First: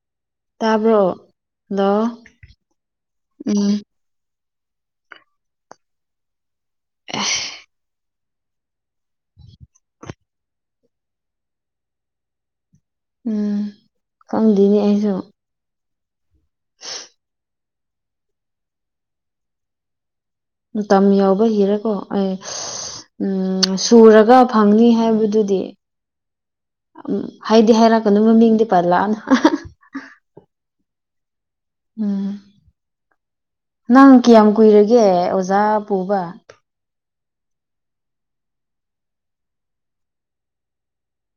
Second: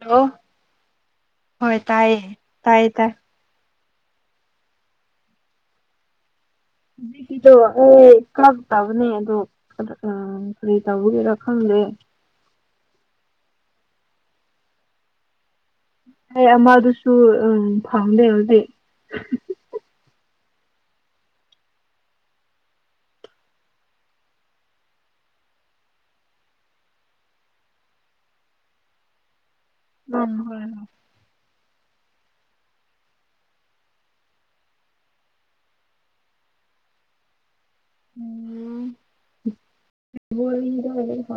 Hello ꯇꯥꯕ꯭ꯔꯣ ꯍꯣꯏ hello ꯇꯥꯏꯌꯦ ꯇꯥꯏꯌꯦ ꯇꯥꯏ ꯎꯝ ꯇꯣ ꯀꯛꯇꯕꯅꯦ ꯑꯗꯣ ꯀꯔꯤ ꯇꯧꯕꯒꯦꯔ ꯈꯪꯗꯦ ꯎꯝ ꯈꯪꯗꯦꯅꯦ ꯑꯩꯁꯨ ꯑꯩ ꯑꯃꯗꯨꯁꯨ ꯎ ꯐꯥꯎꯗꯩ ꯍꯧꯖꯤꯛ ꯃꯇꯝ ꯌꯥꯎꯕ ꯍꯤꯔꯦꯀꯣ ꯑꯦ ꯎꯝ ꯁꯨꯔꯒ ꯐꯪꯅꯤ ꯍꯥꯏꯕꯗꯨꯗꯤ ꯎꯝ ꯍꯥꯏꯗꯤ ꯍꯥꯏꯔꯛꯀꯗ ꯃꯃꯤꯡꯗꯤ ꯄꯜꯂꯛꯑꯅ ꯎ ꯍ ꯎꯝ ꯅꯪ ꯀꯌꯥꯝ ꯀꯨꯏꯔꯒꯦ ꯑꯣꯖꯥ ꯄꯨꯕ ꯎꯝꯕꯤꯗ ꯑꯣꯏ ꯐ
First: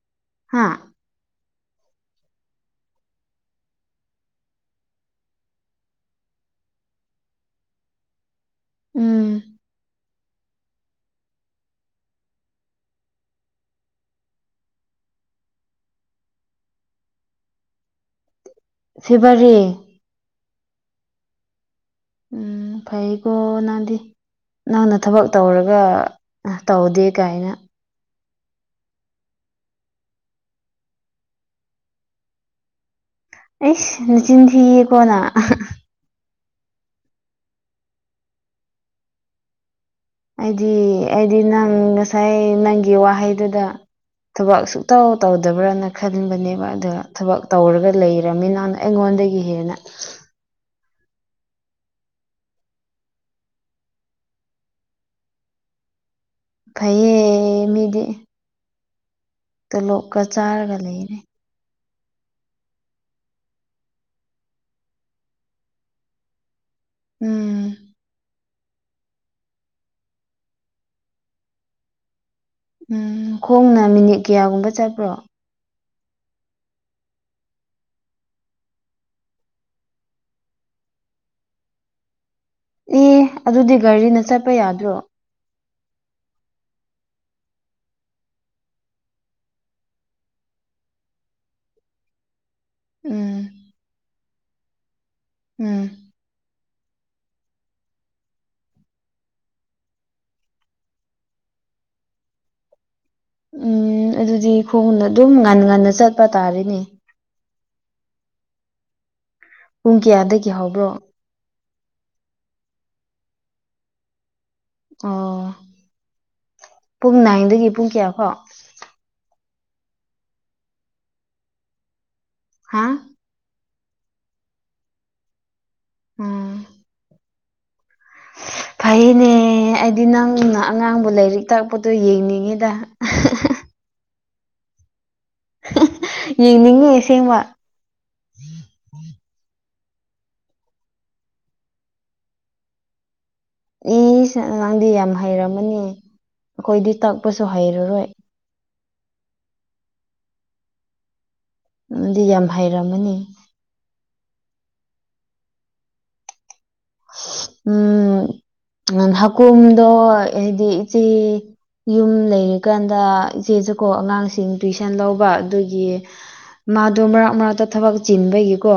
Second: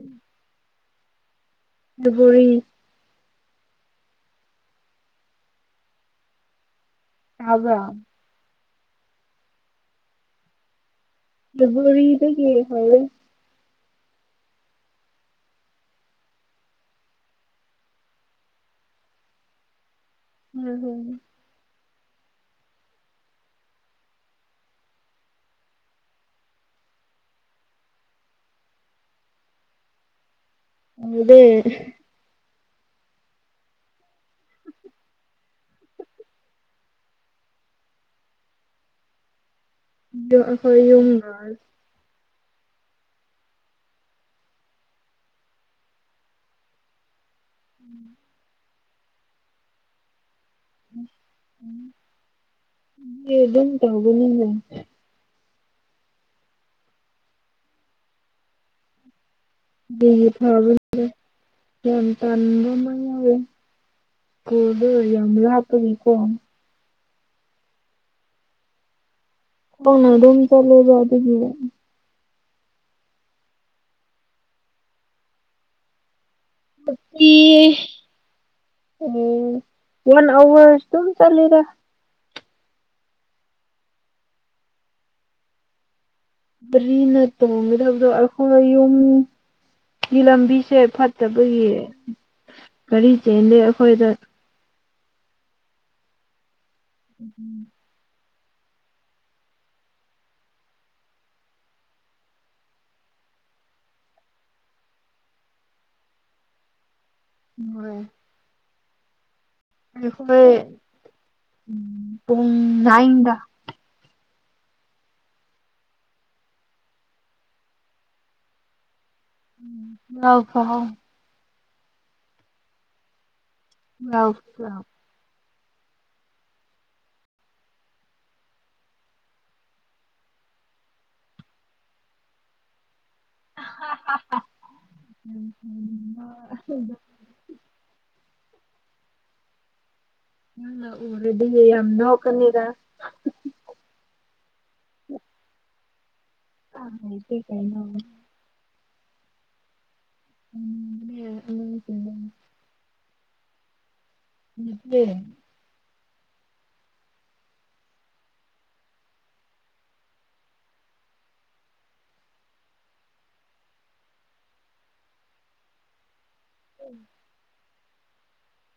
ꯎꯝ ꯍꯥꯥ ꯗꯨꯕꯨꯔꯤ ꯇꯕ꯭ꯔ ꯎꯝ ꯕꯔꯤꯗ ꯀ ꯍ ꯐꯦꯕꯔꯤ ꯎꯝ ꯍꯝ ꯎꯝ ꯐꯩꯒꯣꯅꯗꯤ ꯅꯪꯅ ꯊꯕꯛ ꯇꯧꯔꯒ ꯇꯧꯗꯦ ꯀꯥꯏꯅ ꯑꯗꯦ ꯑꯩꯁ ꯂꯆꯤꯟ ꯊꯤꯌꯦꯀꯣꯅ ꯑꯗꯣ ꯑꯩꯗꯤ ꯑꯩꯈꯣꯏ ꯌꯨꯝꯒ ꯑꯩꯗꯤ ꯅꯪ ꯉꯁꯥꯏ ꯅꯪꯒꯤ ꯋꯥꯍꯩꯗꯨꯗ ꯊꯕꯛ ꯁꯨꯛꯇꯧ ꯇꯧꯗꯕ꯭ꯔꯅ ꯈꯟꯕꯅꯦꯕ ꯑꯗꯨꯒ ꯊꯕꯛ ꯇꯧꯔꯒ ꯂꯩꯔꯕꯃꯤꯅꯅ ꯑꯩꯉꯣꯟꯗꯒꯤ ꯍꯦꯟꯅ ꯌꯦ ꯟ ꯇ ꯅꯗ ꯐꯌꯦ ꯃꯤꯗꯤ ꯒꯤ ꯇꯣꯂꯣꯞꯀ ꯆꯥꯔꯒ ꯐ꯭ꯔꯣꯕꯂꯦꯝ ꯂꯩꯔꯦ ꯌꯥꯝ ꯇꯗ ꯃꯅꯤꯔꯦ ꯀꯗ ꯌꯥꯝ ꯍꯥꯄꯅꯤ ꯀꯣ ꯎꯝ ꯍꯅ ꯑꯗꯨꯝ ꯆꯂꯦꯗꯒꯤ ꯎꯝ ꯈꯣꯡꯅ ꯃꯤꯅꯤꯠ ꯀꯌꯥꯒꯨꯝꯕ ꯆꯠꯄ꯭ꯔꯣ [inaudible] ꯎꯝ ꯋꯥꯟ ꯑꯋꯥꯔ ꯇꯝ ꯆꯂꯗ ꯑꯦ ꯑꯗꯨꯗꯤ ꯒꯥꯔꯤꯅ ꯆꯠꯄ ꯌꯥꯗ꯭ꯔꯣ ꯕꯔꯤꯅ ꯇꯣꯡꯒꯗꯕꯗꯣ ꯑꯩꯈꯣꯏꯅ ꯌꯨꯝ ꯂꯝꯕꯤꯁꯦ ꯐꯠꯇꯕꯒꯤ ꯀꯔꯤ ꯎꯝ ꯆꯦꯟꯗꯦ ꯑꯩꯈꯣꯏꯗ ꯎꯝ ꯎꯝ ꯎꯝ ꯑꯗꯨꯗꯤ ꯈꯣꯡꯅ ꯑꯗꯨꯝ ꯉꯟ ꯉꯟꯅ ꯆꯠꯄ ꯇꯥꯔꯤꯅꯦ ꯍꯝ ꯄꯨꯡ ꯑꯩꯈꯣꯏ ꯀꯌꯥꯗꯒꯤ ꯍꯧꯕ꯭ꯔꯣ ꯎ ꯄꯨꯡꯅꯥꯏꯗ ꯑꯣ ꯄꯨꯡ ꯅꯥꯏꯟꯗꯒꯤ ꯄꯨꯡ ꯀꯌꯥꯈꯣ ꯍ ꯐ ꯍꯥꯎ ꯍꯥꯥ ꯑ ꯎꯝ ꯐꯩꯅꯦ ꯑꯩꯗꯤ ꯅꯪꯅ ꯑꯉꯥꯡꯕꯨ ꯂꯥꯏꯔꯤꯛ ꯇꯥꯛꯄꯗꯣ ꯌꯦꯡꯅꯤꯡꯉꯤꯗ ꯍ ꯍ ꯎꯝ ꯎ ꯌꯦꯡꯅꯤꯡꯉ ꯑꯁꯦꯡꯕ ꯑ ꯎꯔꯦꯗꯤꯒꯦ ꯌꯥꯝ ꯅ ꯀꯅꯤꯗ ꯑꯦ ꯑꯉꯥꯡꯗꯤ ꯌꯥꯝ ꯍꯩꯔꯝꯃꯅꯤ ꯑꯩꯈꯣꯏꯗꯤ ꯂꯩꯇꯦ ꯇꯛꯄꯁꯨ ꯀꯩꯅꯣ ꯍꯩꯔꯔꯣꯏ ꯎꯝ ꯑꯗꯨꯗꯤ ꯌꯥꯝ ꯍꯩꯔꯝꯃꯅꯤ ꯎ ꯎꯝ ꯍꯀꯨꯝꯗꯣ ꯍꯥꯏꯗꯤ ꯏꯆꯦ ꯌꯨꯝ ꯂꯩꯔꯤꯀꯥꯟꯗ ꯏꯆꯦꯁꯨꯀꯣ ꯑꯉꯥꯡꯁꯤꯡ ꯇꯨꯏꯤꯁꯟ ꯂꯧꯕ ꯑꯗꯨꯒꯤ ꯃꯥꯗꯣ ꯃꯔꯛ ꯃꯔꯛꯇ ꯊꯕꯛ ꯆꯤꯟꯕꯒꯤꯀꯣ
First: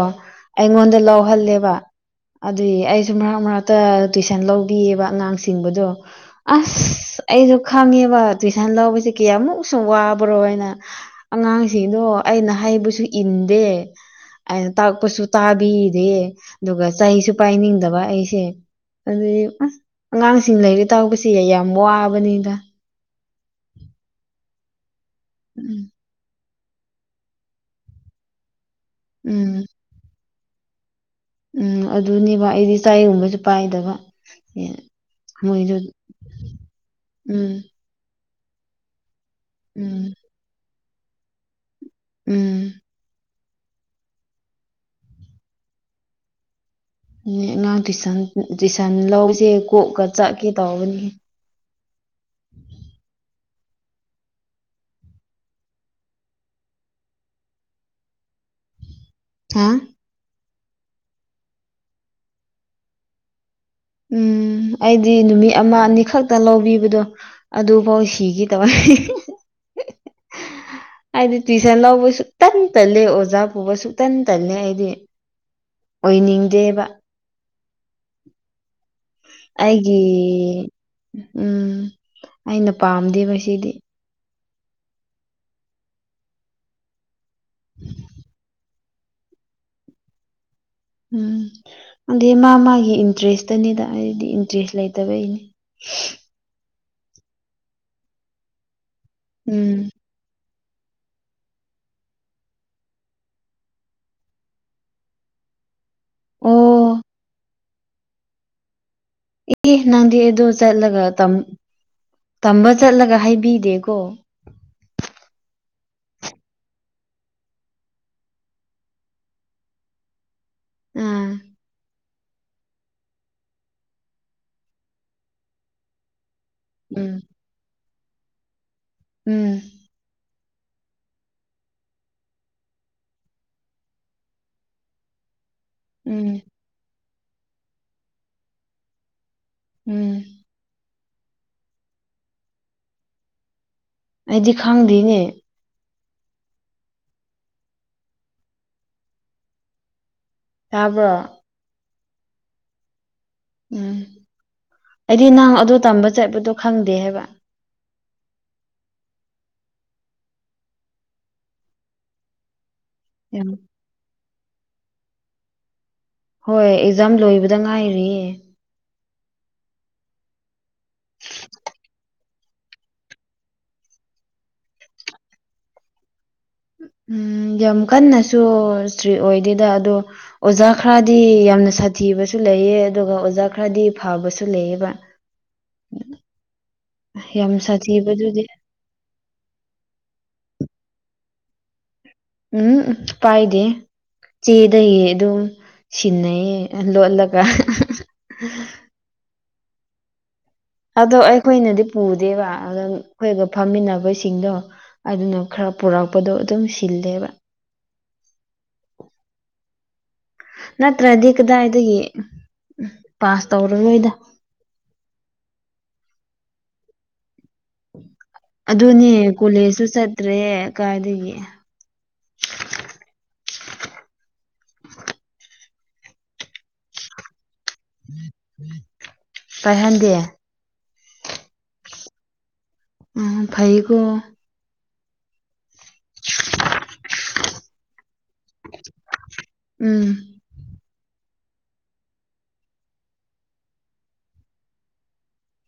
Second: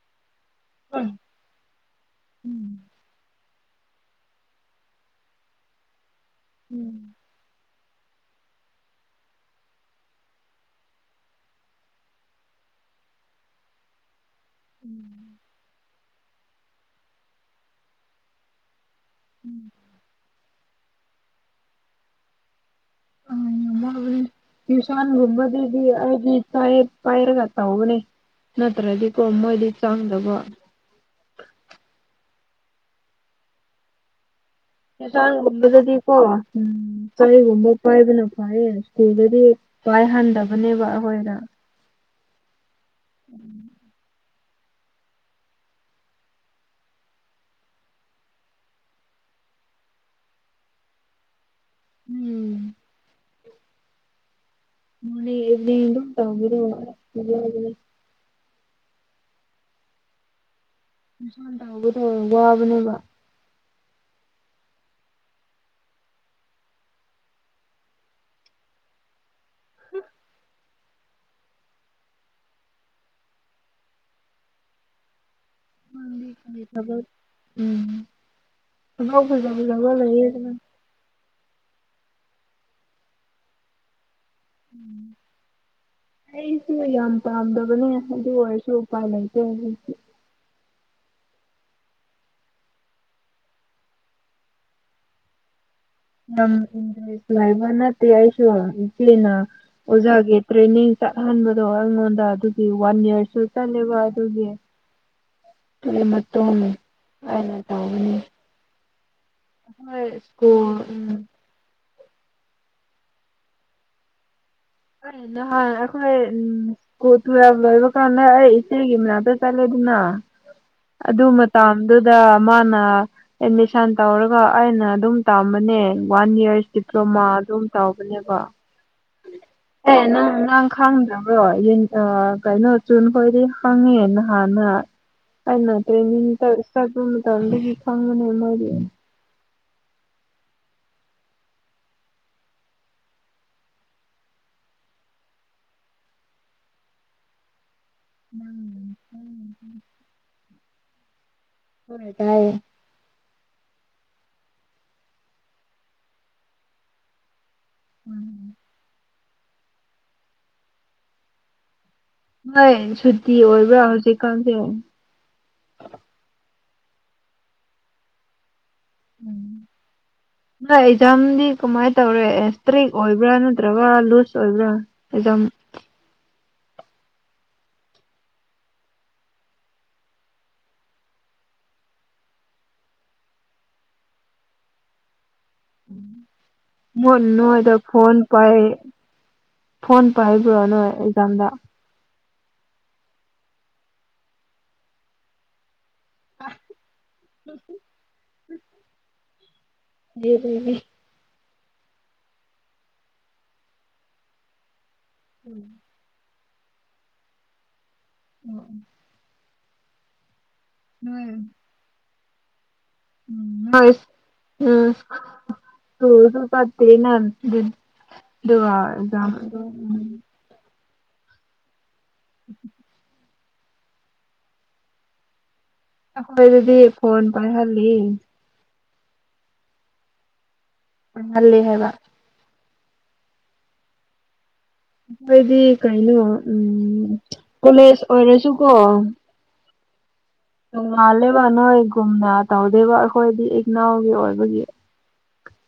ꯑꯩꯉꯣꯟꯗ ꯂꯧꯍꯜꯂꯦꯕ ꯑꯗꯨꯏ ꯑꯩ ꯃꯔꯛ ꯃꯔꯛꯇ ꯇꯨꯏꯁꯟ ꯂꯧꯕꯤꯑꯕ ꯑꯉꯥꯡꯁꯤꯡꯕꯗꯣ ꯑꯁ ꯎꯝ ꯑꯩꯁꯨ ꯈꯪꯉꯦꯕ ꯇꯨꯏꯁꯟ ꯂꯧꯕꯁꯦ ꯀꯌꯥꯃꯨꯛꯁꯨ ꯋꯥꯕ꯭ꯔꯣ ꯍꯥꯏꯅ ꯑꯉꯥꯡꯁꯤꯡꯗꯣ ꯑꯩꯅ ꯍꯩꯕꯁꯨ ꯏꯟꯗꯦ ꯑꯩꯅ ꯎꯝ ꯇꯥꯛꯄꯁꯨ ꯇꯥꯕꯤꯗꯦ ꯑꯗꯨꯒ ꯆꯍꯤꯁꯨ ꯄꯥꯏꯅꯤꯡꯗꯕ ꯑꯩꯁꯦ ꯑꯗꯨꯩ ꯑꯁ ꯑꯉꯥꯡꯁꯤꯡ ꯂꯩꯔꯤ ꯇꯥꯁꯦ ꯌꯥꯝ ꯋꯥꯕꯅꯤꯗ ꯑ ꯌ ꯇꯨꯁꯥꯟ ꯎꯝ ꯍꯣꯗꯗꯤ ꯍꯥꯏ ꯄꯥꯏꯔꯒ ꯇꯧꯕꯅꯦ ꯅꯠꯇ꯭ꯔꯗꯤꯀꯣ ꯎꯝ ꯃꯣꯏꯗꯤ ꯆꯥꯡꯗꯕ ꯎꯝ ꯑꯗꯨꯅꯦꯕ ꯑꯩꯗꯤ ꯆꯥꯏꯒꯨꯝꯕꯁꯨ ꯄꯥꯏꯗꯕ ꯃꯣꯏꯗꯨ ꯍꯦꯇꯥꯡꯒꯨꯝꯕꯗꯗꯤꯀꯣ ꯎꯝ ꯎꯝ ꯆꯒꯨꯝꯕ ꯄꯥꯏꯕꯅ ꯐꯌꯦ ꯑꯗꯨꯤꯗꯗꯤ ꯎꯝ ꯄꯥꯏꯍꯟꯗꯕꯅꯦꯕ ꯑꯩꯈꯣꯏꯗ ꯎꯝ ꯎꯝ ꯑꯉꯥꯡ ꯇꯨꯏꯁꯟ ꯇꯨꯏꯁꯟ ꯂꯁꯦ ꯀꯣꯛꯀ ꯆꯠꯀꯦ ꯇꯧꯕꯅꯤ ꯎꯝ ꯃꯅꯦ ꯑꯦꯅꯤ ꯇꯕꯤꯑꯣ ꯃ ꯍꯥ ꯃꯤꯁꯥꯟ ꯇꯥꯎꯕꯗꯣ ꯋꯥꯕꯅꯦꯕ ꯎꯝ ꯑꯩꯗꯤ ꯅꯨꯃꯤꯠ ꯑꯃ ꯑꯅꯤꯈꯛꯇ ꯂꯧꯕꯤꯕꯗꯣ ꯑꯗꯨꯐꯥꯎ ꯁꯤꯒꯤ ꯇꯧꯋꯦ ꯎꯝ ꯑꯩꯗꯤ ꯇꯨꯏꯁꯟ ꯂꯧꯕ ꯁꯨꯡꯇꯟ ꯇꯜꯂꯦ ꯑꯣꯖꯥ ꯄꯨꯕꯁꯨꯨ ꯁꯨꯇꯟ ꯇꯜꯂꯦ ꯑꯩꯗꯤ ꯅꯪꯗꯤ ꯀꯔꯤ ꯑꯣꯏꯅꯤꯡꯗꯦꯕ ꯊꯕꯛ ꯎꯝ ꯈꯨꯉꯥꯎ ꯐꯖ ꯐꯖꯕ ꯑꯩꯒꯤ ꯂꯩꯌꯦ ꯑꯗꯨꯅ ꯎꯝ ꯑꯩꯅ ꯄꯥꯝꯗꯦꯕ ꯁꯤꯗꯤ ꯎꯝ ꯑꯩꯁꯨ ꯌꯥꯝ ꯄꯥꯝꯗꯕꯅꯦ ꯑꯗꯨ ꯑꯣꯏꯔꯁꯨ ꯎꯄꯥꯏ ꯂꯩꯇꯦ ꯍꯧꯖꯤꯛꯇꯤ ꯎꯝ ꯑꯗꯩ ꯃꯥ ꯃꯥꯒꯤ ꯏꯟꯇ꯭ꯔꯦꯁꯇꯅꯤꯗ ꯑꯩꯗꯤ ꯏꯟꯇ꯭ꯔꯦꯁ ꯂꯩꯇꯕꯩꯅꯤ ꯂꯝ ꯏꯟꯇ꯭ꯔꯦꯁ ꯂꯩꯕ ꯅꯠꯇꯦ ꯑꯩꯁꯨ ꯏꯆꯦꯅ ꯎꯝ ꯑꯣꯖꯥꯒꯤ ꯇ꯭ꯔꯦꯅꯤꯡ ꯆꯠꯍꯟꯕꯗꯣ ꯑꯩꯉꯣꯟꯗ ꯑꯗꯨꯒꯤ ꯋꯥꯟꯅꯦꯜꯁꯨ ꯆꯠꯂꯦꯕ ꯑꯗꯨꯒꯤ [unintelligible] ꯑꯗꯨꯒꯤ ꯃꯇꯨꯡ ꯑꯣ ꯑꯩꯅ ꯇꯧꯕꯅꯤ ꯑꯦ ꯑꯩꯈꯣꯏ ꯅꯪꯗꯤ ꯑꯗꯨ ꯁ꯭ꯀꯨꯜ ꯆꯠꯂꯒ ꯎꯝ ꯇꯝ ꯇꯝꯕ ꯆꯠꯂꯒ ꯍꯥꯏꯕꯤꯗꯦꯀꯣ ꯑꯩ ꯅꯍꯥꯟ ꯑꯩꯈꯣꯏ ꯎꯝ ꯀꯣꯇꯨꯔꯞ ꯂꯣꯏꯕ ꯀꯥꯟꯗ ꯑꯩ ꯏꯆꯦꯒꯤ ꯃꯅꯥꯛꯇ ꯆꯠꯂꯦꯗꯅ ꯑꯗꯨ ꯑꯥ ꯃꯇꯥꯝ ꯑꯗꯨꯗ ꯃꯥꯅ ꯑꯦꯠꯃꯤꯁꯟ ꯇꯧꯔꯒ ꯑꯩꯅ ꯑꯗꯨꯝ ꯇꯝꯕꯅꯦ ꯋꯥꯟ ꯏꯌ꯭ꯔꯁ ꯎꯝ ꯗꯤꯄ꯭ꯂꯣꯃꯥ ꯑꯗꯨꯝ ꯇꯧꯕꯅꯦꯕ ꯎꯝ ꯑꯦ ꯅꯪ ꯉꯥꯡ ꯈꯡꯗ꯭ꯔꯕ꯭ꯔꯣ ꯌꯦꯟ ꯑ ꯀꯩꯅꯣ ꯆꯨꯟꯈꯣꯏꯗꯤ ꯈꯪꯉꯤ ꯅꯍꯥꯟꯅ ꯑꯩꯅ ꯎꯝ ꯇ꯭ꯔꯦꯅꯤꯡꯇ ꯆꯠꯄ ꯃꯇꯝꯗꯒꯤ ꯈꯪꯕꯅꯦ ꯃꯥꯗꯤ ꯎꯝ ꯑꯩꯗꯤ ꯈꯪꯗꯤꯅꯦ [inaudible] ꯇꯥꯕ꯭ꯔꯣ ꯇꯥꯏꯌꯦ ꯎꯝ ꯑꯩꯗꯤ ꯅꯪ ꯑꯗꯨ ꯇꯝꯕ ꯆꯠꯄꯗꯣ ꯈꯪꯗꯦ ꯍꯥꯏꯕ ꯎꯝ ꯍꯣꯏ ꯁꯨꯇꯤ ꯌꯥꯝ ꯑꯣꯏꯕ꯭ꯔꯥ ꯍꯧꯖꯤꯛꯀꯥꯟꯁꯦ ꯍꯣꯏ ꯑꯦꯛꯖꯥꯝ ꯂꯣꯏꯕꯗ ꯉꯥꯏꯔꯤꯌꯦ ꯎꯝ ꯍꯣꯏ ꯑꯦꯛꯖꯥꯝꯗꯤ ꯀꯃꯥꯏ ꯇꯧꯔꯛꯑꯦ ꯭ꯇ꯭ꯔꯤꯛ ꯑꯣꯏꯕ꯭ꯔꯥ ꯅꯠꯇ꯭ꯔꯒ ꯂꯨꯖ ꯑꯣꯏꯕ꯭ꯔꯥ ꯑꯦꯛꯖꯥꯝ ꯎꯝ ꯌꯥꯝ ꯀꯟꯅꯁꯨ ꯏꯁꯇ꯭ꯔꯤ ꯑꯣꯏꯗꯦꯗ ꯑꯗꯣ ꯑꯣꯖꯥ ꯈꯔꯗꯤ ꯌꯥꯝꯅ ꯁꯥꯊꯤꯕꯁꯨ ꯂꯩꯑꯦ ꯑꯗꯨꯒ ꯑꯣꯖꯥ ꯈꯔꯗꯤ ꯐꯕꯁꯨ ꯂꯩꯑꯦꯕ [inaudible] ꯃꯣꯏꯅ ꯅꯣꯏꯗ ꯐꯣꯟ ꯁꯥꯊꯤꯕꯗꯨꯗꯤ ꯄꯥꯏ ꯐꯣꯟ ꯄꯥꯏꯕ꯭ꯔꯣ ꯅꯣꯏ ꯑꯦꯛꯖꯥꯝꯗ ꯎꯝ ꯄꯥꯏꯗꯦ ꯆꯦꯗꯒꯤ ꯑꯗꯨꯝ ꯁꯤꯟꯅꯩꯌꯦ ꯂꯣꯠꯂꯒ ꯔꯦꯠ ꯑꯣꯏꯕꯤ ꯑꯗꯣ ꯑꯩꯈꯣꯏꯅꯗꯤ ꯄꯨꯗꯦꯕ ꯑꯗ ꯑꯩꯈꯣꯏꯒ ꯐꯝꯃꯤꯟꯅꯕꯁꯤꯡꯗꯣ ꯑꯗꯨꯅ ꯈꯔ ꯄꯨꯔꯛꯄꯗꯣ ꯑꯗꯨꯝ ꯁꯤꯜꯂꯦꯕ ꯑꯣ ꯑꯣ ꯅꯠꯇ꯭ꯔꯗꯤ ꯀꯗꯥꯏꯗꯒꯤ ꯄꯥꯁ ꯅꯣꯏ ꯇꯧꯔꯔꯣꯏꯗ ꯎꯝ ꯇꯧꯗꯁꯨ ꯐꯠꯇꯦꯅ ꯑꯗꯨ ꯑꯗꯨꯅꯦ ꯀꯣꯂꯦꯖꯁꯨ ꯆꯠꯇ꯭ꯔꯦ ꯀꯥꯏꯗꯒꯤ ꯎꯝ ꯍꯣꯏ ꯑꯗꯨꯗꯤ ꯐꯣꯟ ꯄꯥꯏ ꯍꯜꯂꯤꯂꯤ ꯀꯥꯏꯍꯟꯗꯦ ꯍꯂ ꯍꯥꯏꯕ ꯐꯩꯒꯣ ꯑꯩꯈꯣꯏꯗꯤ ꯀꯩꯅꯣ ꯎꯝ ꯀꯣꯂꯦꯖ ꯑꯣꯏꯔꯁꯨꯀꯣ ꯎꯝ ꯃꯥꯜꯂꯦꯕ ꯅꯣꯏꯒꯨꯝꯅ ꯇꯧꯗꯦꯕ ꯑꯩꯈꯣꯏꯗꯤ ꯏꯛꯅꯥꯎꯒꯤ ꯑꯣꯏꯕꯒꯤ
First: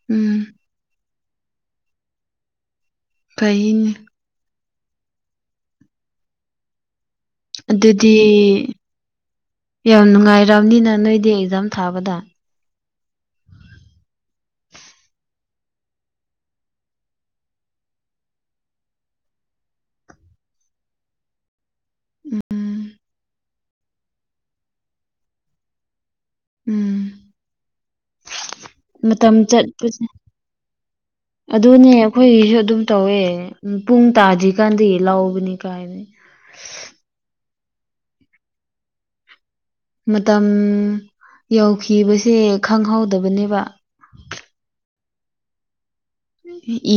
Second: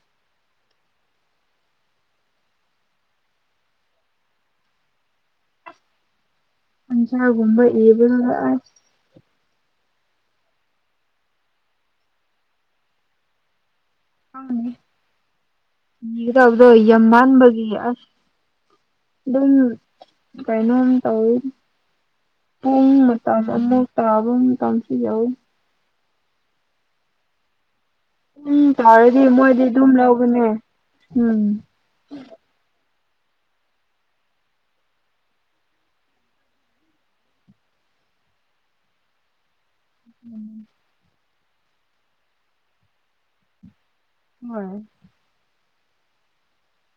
ꯎꯝ ꯐꯩꯅꯤ ꯍꯟꯖꯒꯨꯝꯕ ꯏꯕ ꯑꯗꯨꯗꯤ ꯌꯥꯝ ꯅꯨꯡꯉꯥꯏꯔꯕꯅꯤꯅ ꯅꯣꯏꯗꯤ ꯑꯦꯛꯖꯥꯝ ꯊꯥꯕꯗ ꯃꯤꯗꯕꯗ ꯌꯥꯝ ꯃꯅꯕꯒꯤ ꯑꯗꯨꯝ ꯀꯩꯅꯣꯝ ꯇꯧꯋꯤ ꯎꯝ ꯄꯨꯡ ꯃꯇ ꯑꯃꯨ ꯇꯥꯕ ꯇꯥꯡꯁꯤ ꯌꯥꯎꯋꯏ ꯎꯝ ꯄꯨꯡ ꯇꯥꯔꯗꯤ ꯃꯇꯝ ꯃꯣꯏꯗꯤ ꯑꯗꯨꯝ ꯆꯠꯄꯁꯦ ꯂꯧꯕꯅꯦ ꯎꯝ ꯑꯗꯨꯅꯦ ꯑꯩꯈꯣꯏꯒꯤꯁꯨ ꯑꯗꯨꯝ ꯇꯧꯋꯦ ꯄꯨꯡ ꯇꯥꯗ꯭ꯔꯤꯀꯥꯟ ꯂꯥꯎꯕꯅꯤ ꯀꯥꯏꯅꯤ ꯃꯇꯝ ꯌꯧꯈꯤꯕꯁꯦ ꯈꯪꯍꯧꯗꯕꯅꯦꯕ ꯍꯣꯏ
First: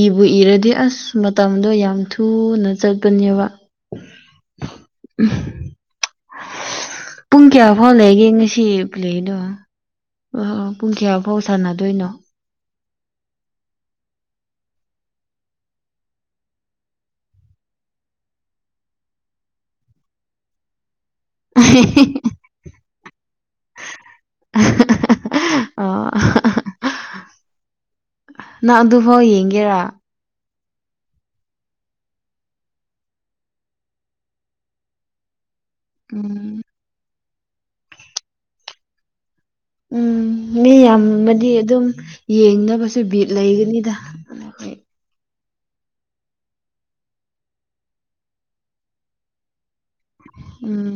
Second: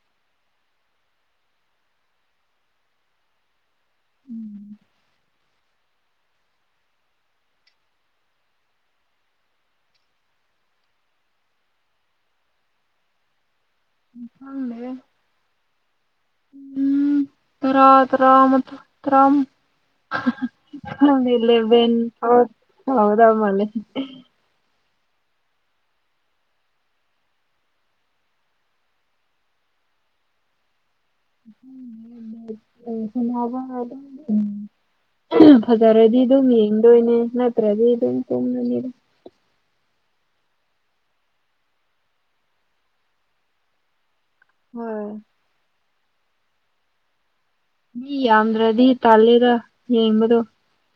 ꯏꯕꯨ ꯏꯔꯗꯤ ꯑꯁ ꯃꯇꯝꯗꯣ ꯌꯥꯝ ꯊꯨꯅ ꯆꯠꯄꯅꯦꯕ ꯎꯝ ꯄꯨꯡ ꯀꯌꯥ ꯐꯥꯎ ꯂꯩꯒꯦ ꯉꯁꯤ ꯑ ꯂꯩꯏꯅꯣ ꯑ ꯄꯨꯡ ꯀꯌꯥꯐꯥꯎ ꯁꯥꯟꯅꯗꯣꯏꯅꯣ ꯝꯃꯦ ꯎꯝ ꯔ ꯔꯥ ꯇꯝ ꯂꯩꯕꯦꯟ ꯍꯥꯎꯗ ꯃꯅꯦ ꯑꯣ ꯅꯪ ꯑꯗꯨꯐꯥꯎ ꯌꯦꯡꯒꯦꯔꯥ ꯅꯕ ꯎ ꯐꯖꯔꯗꯤ ꯑꯗꯨꯝ ꯎꯝ ꯌꯦꯡꯗꯣꯏꯅꯦ ꯅꯠꯇ꯭ꯔꯗꯤ ꯑꯗꯨꯝ ꯇꯨꯡꯉꯅꯤꯗ ꯎꯝ ꯃꯤ ꯌꯥꯝꯃꯗꯤ ꯑꯗꯨꯝ ꯌꯦꯡꯅꯕꯁꯨ ꯕꯤꯠ ꯂꯩꯒꯅꯤꯗ ꯍꯣꯏ ꯃꯤ ꯌꯥꯝꯗ꯭ꯔꯗꯤ ꯇꯥꯜꯂꯦꯒ ꯌꯦꯡꯕꯗꯣ ꯎꯝ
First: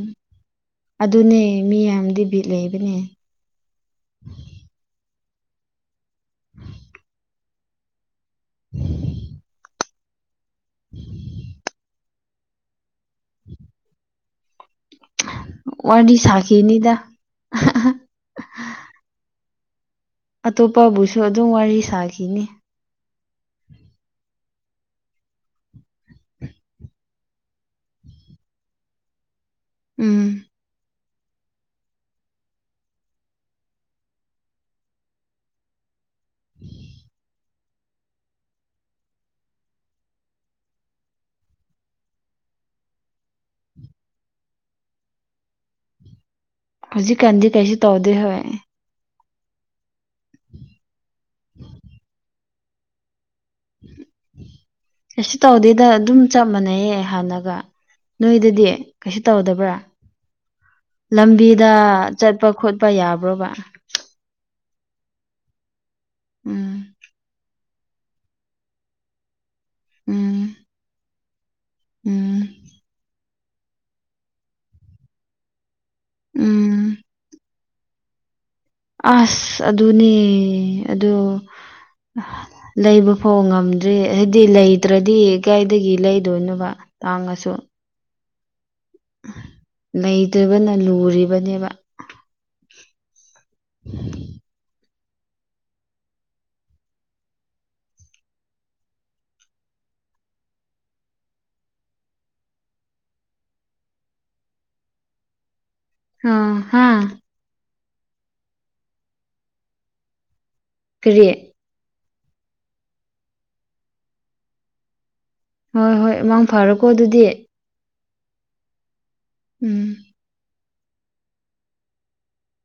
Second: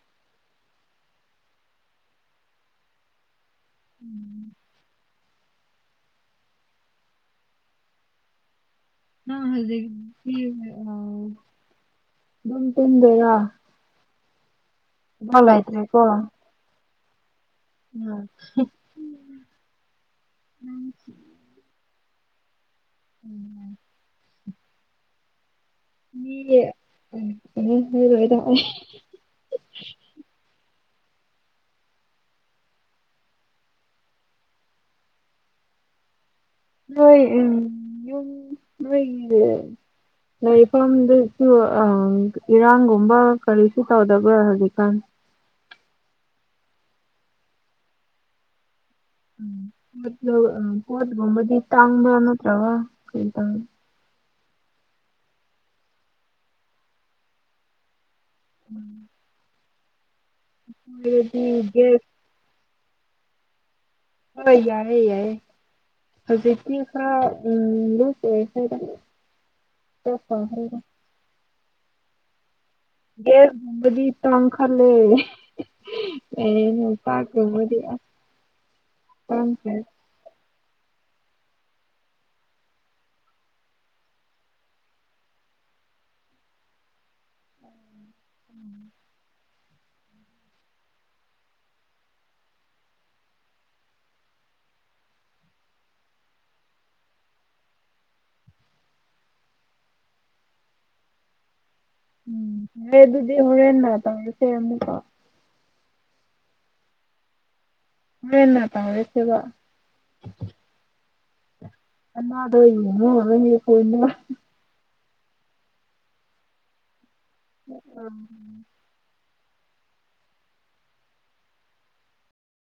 ꯑꯗꯨꯅꯦ ꯃꯤ ꯌꯥꯝꯗꯤ ꯕꯤꯠ ꯂꯩꯕꯅꯦ ꯎꯝ ꯎ [inaudible] ꯑ ꯍꯧꯖꯤ ꯑꯗꯨꯝ ꯇꯝꯗꯦꯔ ꯂꯩꯇ꯭ꯔꯦꯀꯣ ꯋꯥꯗꯤ ꯑ. ꯁꯥꯀꯤꯦꯅꯤ ꯇ ꯎꯝ ꯑꯇꯣꯞꯄꯕꯨꯁꯨ ꯑꯗꯨꯝ ꯋꯥꯔꯤ ꯁꯥꯈꯤꯅꯤ ꯎꯝ ꯑꯣꯏꯣꯏꯗ ꯎꯝ ꯎ ꯅꯣꯏ ꯎꯝ ꯅꯣꯏ ꯂꯩꯐꯝꯗꯁꯨ ꯏꯔꯥꯡꯒꯨꯝꯕ ꯀꯔꯤꯁꯨ ꯇꯧꯗꯕ꯭ꯔꯥ ꯍꯧꯖꯤꯛꯀꯥꯟ ꯍꯧꯖꯤꯛꯀꯥꯟꯗꯤ ꯀꯩꯁꯨ ꯇꯧꯗꯦ ꯍꯣꯏ ꯠ ꯑ ꯄꯣꯠꯒꯕꯗꯤ ꯇꯥꯡ ꯃ ꯅꯠꯇ꯭ꯔ ꯀ ꯇ ꯑ ꯇꯧꯗꯦꯗ ꯑꯗꯨꯝ ꯆꯞ ꯃꯥꯟꯅꯩꯌꯦ ꯍꯥꯟꯅꯒ ꯅꯣꯏꯗꯗꯤ ꯀꯩꯁꯨ ꯇꯧꯗꯕ꯭ꯔꯥ ꯍꯥꯏꯗꯤ ꯂꯝꯕꯤꯗ ꯒ꯭ꯌꯥꯁ ꯆꯠꯄ ꯈꯣꯠꯄ ꯌꯥꯕ꯭ꯔꯣꯕ ꯍꯣꯏ ꯌꯥꯏ ꯌꯥꯏ ꯍꯧꯖꯤꯛ ꯎꯝ ꯍꯥ ꯎ ꯂꯨꯁꯦ ꯎꯝ [unintelligible] ꯎꯝ ꯒꯦꯔꯕꯗꯤ ꯇꯪ ꯈ ꯂꯩꯦ ꯎꯝ ꯑꯦ ꯄꯥꯀ ꯃꯗꯤ ꯑꯁ ꯑꯗꯨꯅꯦ ꯑ ꯂꯩꯕ ꯐꯥꯎ ꯉꯝꯗ꯭ꯔꯤ ꯍꯥꯏꯗꯤ ꯂꯩꯇ꯭ꯔꯗꯤ ꯀꯥꯏꯗꯒꯤ ꯂꯩꯗꯣꯏꯅꯣꯕ ꯇꯥꯡꯉꯁꯨ ꯂꯩꯇꯕꯅ ꯂꯨꯔꯤꯕꯅꯦꯕ ꯎꯝ ꯍ ꯑꯗꯨꯗꯤ ꯍꯔꯦꯟꯟꯅ ꯇꯁꯦꯀꯥꯎ ꯑꯣ ꯍꯥ ꯃꯟꯅ ꯇꯁꯦꯕ ꯀꯔꯤꯠ ꯑꯅꯥꯗꯅ ꯀꯅ ꯍꯣꯏ ꯍꯣꯏ ꯃꯃꯥꯡ ꯐꯔꯣꯀꯣ ꯑꯗꯨꯗꯤ [unintelligible] ꯎꯝ